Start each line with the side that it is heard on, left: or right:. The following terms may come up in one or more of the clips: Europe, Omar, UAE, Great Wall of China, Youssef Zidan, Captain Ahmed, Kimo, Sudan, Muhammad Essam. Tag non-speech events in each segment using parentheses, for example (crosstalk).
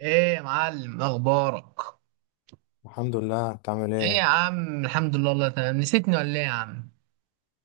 right: ايه يا معلم، اخبارك؟
left: الحمد لله. انت عامل
right: ايه يا
left: ايه؟
right: عم، الحمد لله، الله تمام. نسيتني ولا ايه يا عم؟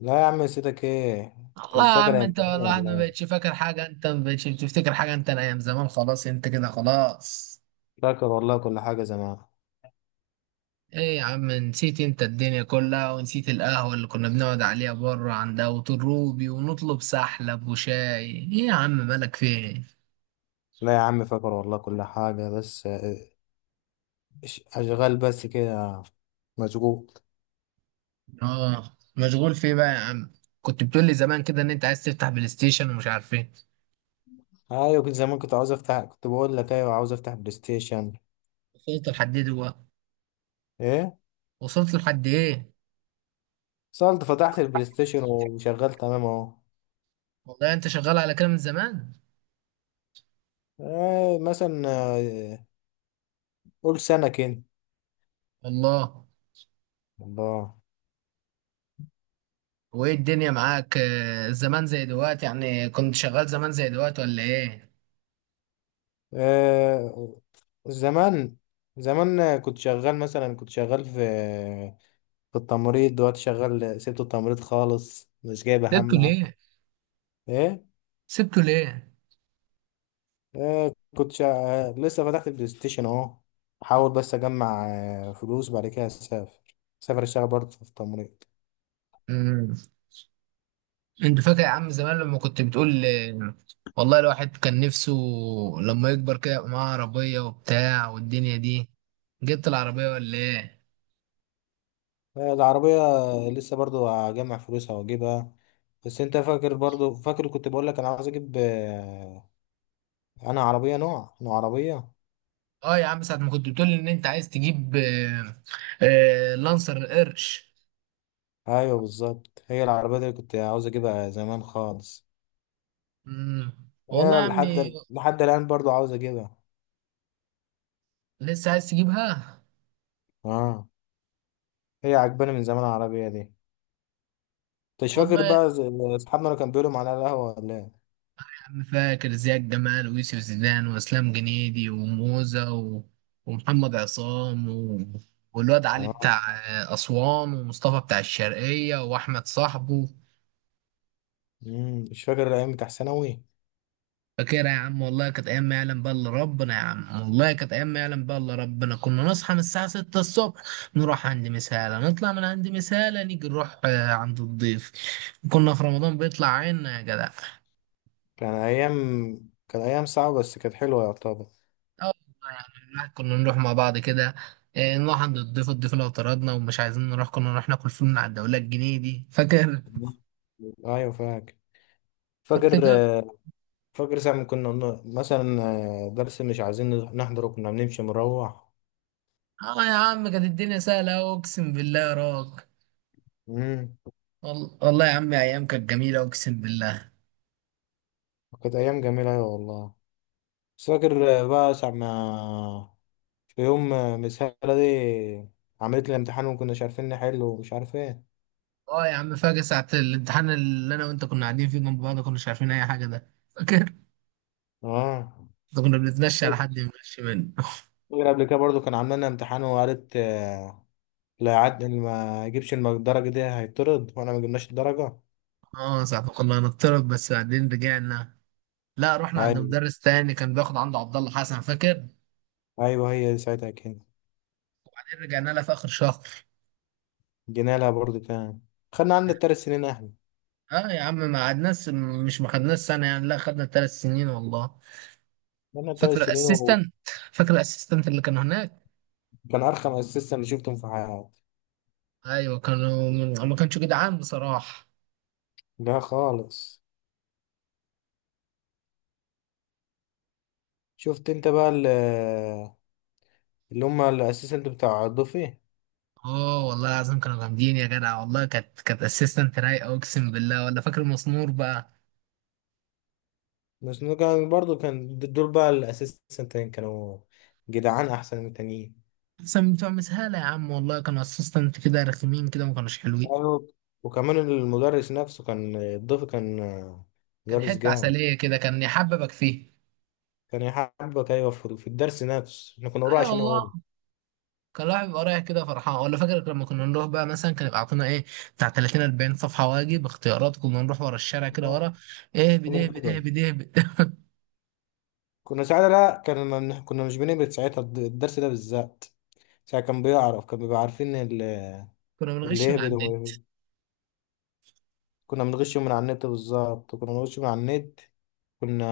left: لا يا عم سيدك. ايه انت
right: الله
left: مش
right: يا
left: فاكر
right: عم،
left: يا
right: انت
left: امتحان؟
right: والله ما
left: والله
right: بقتش فاكر حاجه، انت ما بقتش بتفتكر حاجه، انت الايام زمان خلاص، انت كده خلاص.
left: فاكر والله كل حاجه زمان.
right: ايه يا عم، نسيت انت الدنيا كلها، ونسيت القهوه اللي كنا بنقعد عليها بره عند ابو الروبي ونطلب سحلب وشاي؟ ايه يا عم، مالك فين؟
left: لا يا عم، فاكر والله كل حاجه، بس اشغال بس كده، مشغول.
right: اه، مشغول في ايه بقى يا عم؟ كنت بتقول لي زمان كده ان انت عايز تفتح بلاي ستيشن ومش عارف ايه.
left: ايوه كنت زمان، كنت عاوز افتح، كنت بقول لك ايوه عاوز افتح بلاي ستيشن.
right: وصلت لحد ايه دلوقتي؟
left: ايه؟
right: وصلت لحد ايه؟
left: صلت، فتحت البلاي ستيشن وشغال تمام اهو.
right: والله انت شغال على كده من زمان.
left: ايه مثلا قول سنه كده.
right: الله.
left: الله.
right: وايه الدنيا معاك زمان زي دلوقتي؟ يعني كنت شغال زمان زي دلوقتي ولا ايه؟
left: ايه زمان. زمان كنت شغال مثلا، كنت شغال في التمريض. دلوقتي شغال، سبت التمريض خالص مش جايبه
right: سبته
left: همه.
right: ليه؟
left: ايه؟
right: سبته ليه؟
left: آه لسه فتحت البلاي ستيشن اهو. احاول بس اجمع فلوس، بعد كده اسافر، اسافر اشتغل برضه في التمريض.
right: مم. انت فاكر يا عم زمان لما كنت بتقول والله الواحد كان نفسه لما يكبر كده يبقى معاه عربية وبتاع والدنيا دي. جبت العربية ولا ايه؟
left: آه العربية. لسه برضه هجمع فلوسها واجيبها. بس انت فاكر؟ برضه فاكر كنت بقول لك انا عاوز اجيب انا عربية نوع عربية.
right: اه يا عم، ساعة ما كنت بتقول ان انت عايز تجيب لانسر القرش.
left: ايوه بالظبط، هي العربية دي اللي كنت عاوز اجيبها زمان خالص.
right: مم. والله
left: هي
right: يا عمي،
left: لحد الان برضه عاوز اجيبها.
right: لسه عايز تجيبها.
left: اه، هي عجباني من زمان العربية دي. انت مش فاكر
right: والله
left: بقى اصحابنا اللي كانوا بيقولوا معانا على القهوة ولا ايه؟
right: انا فاكر زياد جمال ويوسف زيدان واسلام جنيدي وموزة و... ومحمد عصام و... والواد علي
left: اه،
right: بتاع اسوان، ومصطفى بتاع الشرقية واحمد صاحبه.
left: مش فاكر الأيام بتاع ثانوي.
right: فاكرها يا عم، والله كانت ايام ما يعلم بقى الا ربنا، يا عم والله كانت ايام ما يعلم بقى الا ربنا. كنا نصحى من الساعة 6 الصبح، نروح عند مسالة، نطلع من عند مسالة، نيجي نروح عند الضيف. كنا في رمضان بيطلع عنا يا جدع.
left: كان أيام كان أيام صعبة بس كانت حلوة يعتبر.
right: اه والله كنا نروح مع بعض كده. إيه، نروح عند الضيف، الضيف لو طردنا ومش عايزين نروح كنا نروح ناكل فول من على الدولة، الجنيه دي فاكر؟
left: الله. أيوة
right: (laughs) كنت
left: فاكر
right: كده.
left: فاكر ساعة ما كنا مثلا درس مش عايزين نحضره كنا بنمشي مروح.
right: اه يا عم، كانت الدنيا سهلة أهو، اقسم بالله يا راك.
left: امم.
right: والله يا عم ايام كانت جميلة، اقسم بالله.
left: كانت أيام جميلة أيوة والله. بس فاكر بقى ساعة ما، في يوم مس هالة دي عملت لي امتحان وما كناش عارفين نحله ومش عارف ايه.
right: اه يا عم، فاكر ساعة الامتحان اللي انا وانت كنا قاعدين فيه جنب بعض، كناش عارفين اي حاجة، ده فاكر؟
left: اه
right: (laughs) ده كنا بنتمشى على
left: فاكر.
right: حد يمشي منه (laughs)
left: قبل كده برضو كان عاملنا امتحان وقالت لا يعد اللي ما يجيبش الدرجة دي هيطرد، وانا ما جبناش الدرجة.
right: اه ساعة ما كنا هنضطرب، بس بعدين رجعنا. لا رحنا عند
left: ايوه
right: مدرس تاني كان بياخد عنده عبد الله حسن، فاكر؟
left: ايوه، هي دي ساعتها كده.
right: رجعنا لها في اخر شهر.
left: جينا لها برضو تاني. خدنا عندنا
right: يعني،
left: التلات سنين احنا.
right: اه يا عم ما قعدناش. مش ما خدناش سنه يعني، لا خدنا ثلاث سنين والله.
left: خدنا التلات
right: فاكر
left: سنين، وكان
right: الاسيستنت فاكر الاسيستنت اللي كانوا هناك؟
left: ارخم اسيستنت اللي شفتهم في حياتي.
right: ايوه كانوا من، ما كانش جدعان بصراحه.
left: لا خالص. شفت انت بقى اللي هم الاسيستنت بتاع الضفي.
right: اه والله العظيم كانوا جامدين يا جدع، والله كانت اسيستنت رايقه، اقسم بالله. ولا فاكر مسنور بقى؟
left: بس إنه كان برضو دول بقى الاسيستنتين كانوا جدعان احسن من التانيين.
right: احسن من بتوع مسهاله يا عم، والله كانوا اسيستنت كده رخمين كده، ما كانوش حلوين.
left: أيوة. وكمان المدرس نفسه كان الضيف، كان
right: كان
left: مدرس
right: حته
left: جامد.
right: عسليه كده، كان يحببك فيه.
left: كان يحبك، ايوه، في الدرس نفسه احنا كنا بنروح
right: ايوه
left: عشان
right: والله.
left: هو.
right: كان الواحد بيبقى رايح كده فرحان. ولا فاكر لما كنا نروح بقى مثلا كان يبقى عطونا ايه، بتاع 30 40 صفحه واجب اختيارات؟ كنا نروح ورا الشارع كده،
left: آه.
right: ورا. ايه بده، إيه بده، إيه
left: ونهبطه.
right: بده، إيه بده.
left: كنا ساعتها، لا، كنا مش بنهبط ساعتها الدرس ده بالذات. ساعتها كان بيعرف، كان بيبقى عارفين
right: (laughs) كنا
left: اللي
right: بنغش من
left: يهبط
right: عندنا.
left: كنا بنغش من على النت. بالظبط كنا بنغش من على النت، كنا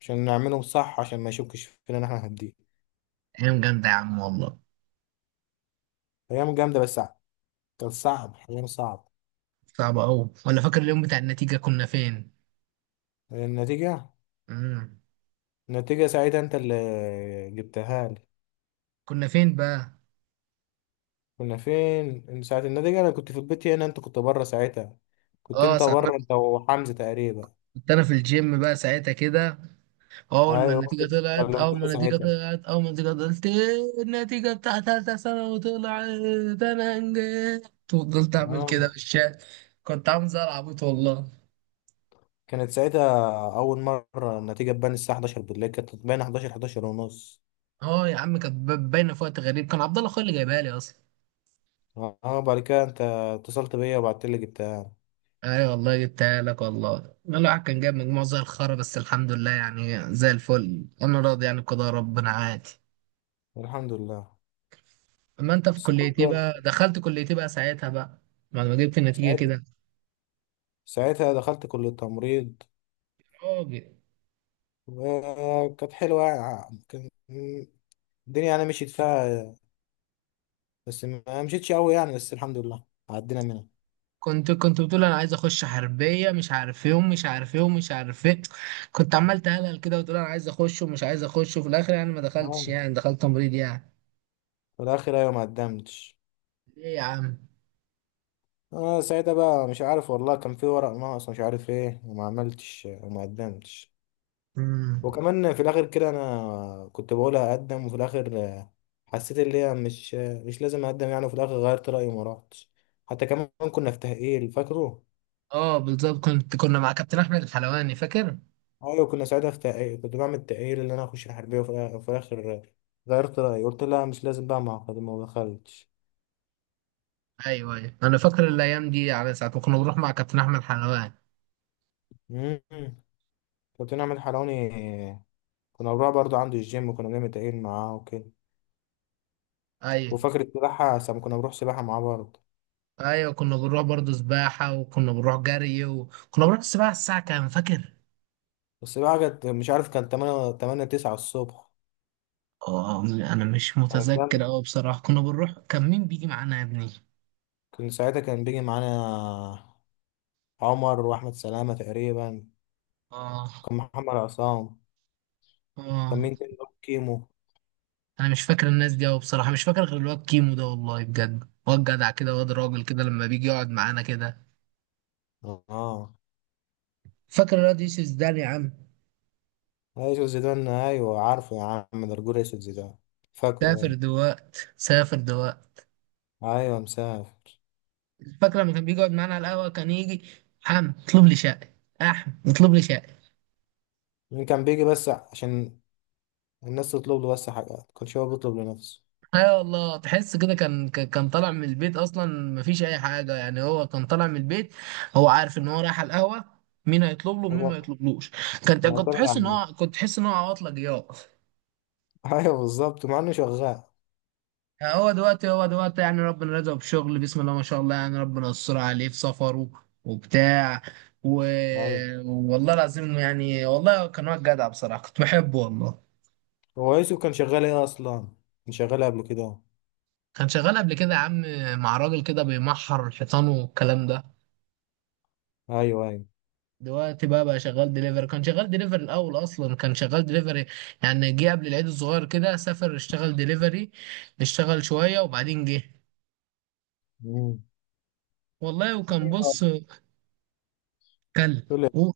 left: عشان نعملهم صح، عشان ما يشكش فينا ان احنا هنديه.
right: ايام جامده يا عم والله.
left: ايام جامده بس صعب. كان صعب، ايام صعب.
right: صعبه قوي. ولا فاكر اليوم بتاع النتيجه كنا فين؟
left: النتيجه.
right: امم.
left: النتيجة ساعتها انت اللي جبتها لي.
right: كنا فين بقى؟
left: كنا فين ساعة النتيجة؟ انا كنت في البيت هنا، انت كنت بره ساعتها، كنت
right: اه
left: انت
right: ساعتها.
left: بره انت وحمزة تقريبا.
right: كنت انا في الجيم بقى ساعتها كده.
left: ايوه كنت كلمتني ساعتها.
right: اول ما النتيجه طلعت، إيه النتيجه بتاعت ثالثه ثانوي طلعت، انا نجحت وفضلت اعمل
left: اه
right: كده في الشارع. كنت عامل زي العبيط والله.
left: كانت ساعتها اول مرة النتيجة تبان الساعة 11 بالليل، كانت تبان 11 11 ونص.
right: اه يا عم، كانت باينه في وقت غريب، كان عبد الله اخويا اللي جايبها لي اصلا.
left: اه بعد كده انت اتصلت بيا وبعت لي جبتها.
right: اي والله جبتها لك. والله الواحد كان جايب مجموع زي الخرا، بس الحمد لله يعني زي الفل، انا راضي يعني بقضاء ربنا عادي.
left: الحمد لله.
right: اما انت في
left: بس
right: كليتي
left: برضه
right: بقى، دخلت كليتي بقى ساعتها بقى بعد ما جبت النتيجه
left: ساعتها
right: كده،
left: ساعتها دخلت كلية التمريض.
right: راجل.
left: وكانت حلوة يعني. الدنيا يعني مشيت فيها، بس ما مشيتش قوي يعني، بس الحمد لله عدينا منها.
right: كنت بتقول انا عايز اخش حربيه مش عارف ايه، ومش عارف ايه، ومش عارف ايه. كنت عمال تهلل كده وتقول انا عايز اخش ومش عايز اخش، وفي الاخر يعني ما
left: اه
right: دخلتش يعني، دخلت تمريض يعني.
left: في الاخر ايوه ما قدمتش.
right: ليه يا عم؟
left: اه ساعتها بقى مش عارف والله، كان في ورق ناقص مش عارف ايه، وما عملتش وما قدمتش.
right: امم.
left: وكمان في الاخر كده انا كنت بقول هقدم، وفي الاخر حسيت اللي هي مش مش لازم اقدم يعني، وفي الاخر غيرت رايي وما رحتش. حتى كمان كنا في تاهيل فاكره.
right: اه بالظبط، كنا مع كابتن احمد الحلواني، فاكر؟
left: ايوه كنا ساعتها في تاهيل، كنت بعمل تاهيل ان انا اخش الحربيه، وفي الاخر غيرت رايي قلت لا مش لازم بقى، ما دخلتش.
right: ايوه ايوه، انا فاكر الايام دي، على ساعه ما كنا بنروح مع كابتن احمد الحلواني.
left: مم. كابتن أحمد حرامي. كنا بنروح برضه عنده الجيم، وكنا بنعمل تمرين معاه وكده.
right: ايوه
left: وفاكر السباحة ساعة ما كنا بنروح سباحة معاه برضه.
right: ايوه كنا بنروح برضه سباحه، وكنا بنروح جري، وكنا بنروح السباحه الساعه كام فاكر؟
left: السباحة كانت مش عارف، كان تمانية، تمانية تسعة الصبح.
right: اه انا مش
left: كانت جامدة.
right: متذكر اوي بصراحه، كنا بنروح. كان مين بيجي معانا يا ابني؟
left: كان ساعتها كان بيجي معانا عمر وأحمد سلامة تقريبا.
right: اه.
left: كان محمد عصام. كان
right: اه
left: مين تاني برضه؟ كيمو.
right: انا مش فاكر الناس دي اوي بصراحه، مش فاكر غير الواد كيمو ده، والله بجد واد جدع كده، واد راجل كده لما بيجي يقعد معانا كده.
left: اه.
right: فاكر الواد يوسف زدان يا عم؟
left: أيوة يوسف زيدان، أيوه عارفه يا عم، ده رجول أسود زيدان. فاكره
right: سافر
left: أيوه.
right: دلوقت، سافر دلوقت.
left: أيوه مسافر.
right: فاكر لما كان بيجي يقعد معانا على القهوه، كان يجي. اطلب لي شقه. اطلب لي شقه.
left: مين كان بيجي بس عشان الناس تطلب له بس حاجات؟ كان هو بيطلب لنفسه،
right: ايوه والله تحس كده كان كان طالع من البيت اصلا. مفيش اي حاجه يعني، هو كان طالع من البيت، هو عارف ان هو رايح على القهوه، مين هيطلب له ومين ما يطلبلوش. كنت
left: معتمد على
right: تحس ان هو،
left: النفس.
right: عواطله جياع.
left: (laughs) ايوه بالظبط مع انه شغال.
right: هو دلوقتي يعني ربنا رزقه بشغل، بسم الله ما شاء الله، يعني ربنا يستر عليه في سفره وبتاع و...
left: ايوه،
right: والله العظيم يعني، والله كان واد جدع بصراحة، كنت بحبه والله.
left: هو يوسف كان شغال ايه اصلا؟ كان شغال قبل كده أهو.
right: كان شغال قبل كده يا عم مع راجل كده بيمحر الحيطان والكلام ده.
left: ايوه ايوه.
right: دلوقتي بقى شغال دليفري، كان شغال دليفري الأول، أصلا كان شغال دليفري. يعني جه قبل العيد الصغير كده سافر اشتغل دليفري، اشتغل شوية وبعدين جه.
left: امم.
right: والله وكان
left: ايوه.
right: بص، كلب.
left: تقول ايه؟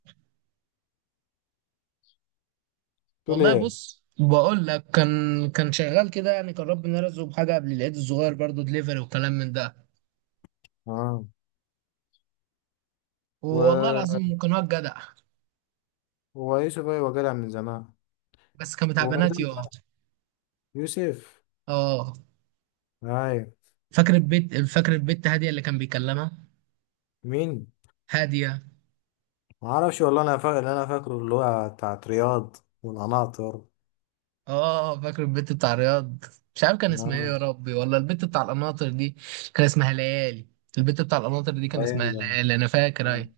left: تقول
right: والله
left: ايه؟
right: بص بقول لك، كان كان شغال كده يعني، كان ربنا رزقه بحاجه قبل العيد الصغير برضه دليفري وكلام من ده.
left: اه
right: والله
left: و...
right: العظيم كان واد جدع.
left: هو يوسف ايوه جدع من زمان.
right: بس كان بتاع
left: وما زال
right: بنات يا.
left: جدع. يوسف.
right: اه
left: ايوه.
right: فاكر البيت فاكر البت هاديه اللي كان بيكلمها؟
left: مين؟
right: هاديه.
left: ما اعرفش والله، انا فاكر اللي انا فاكره اللي هو بتاعت رياض والقناطر.
right: اه فاكر البت بتاع رياض؟ مش عارف كان اسمها ايه
left: اه
right: يا ربي، ولا البت بتاع القناطر دي كان اسمها ليالي؟ البت بتاع القناطر دي
left: ده
right: كان اسمها
left: يعني.
right: ليالي، انا فاكر
left: آه.
right: اهي.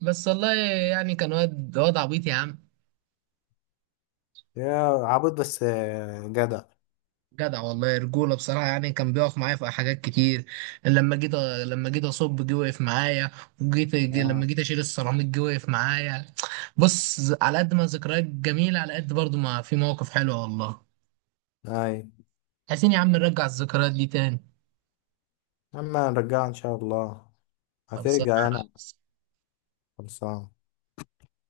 right: بس والله، يعني كان واد عبيط يا عم.
left: يا عبود بس جدع.
right: جدع والله، رجوله بصراحه، يعني كان بيقف معايا في حاجات كتير. لما جيت لما جيت اصب، جه وقف معايا.
left: اه.
right: لما جيت اشيل السيراميك جه وقف معايا. بص، على قد ما ذكريات جميله، على قد برضو ما في مواقف حلوه والله.
left: اي.
right: عايزين يا عم نرجع الذكريات دي تاني.
left: اما نرجعها ان شاء الله.
right: خلصانه
left: هترجع
right: يا
left: يعني.
right: ريس.
left: خلصان.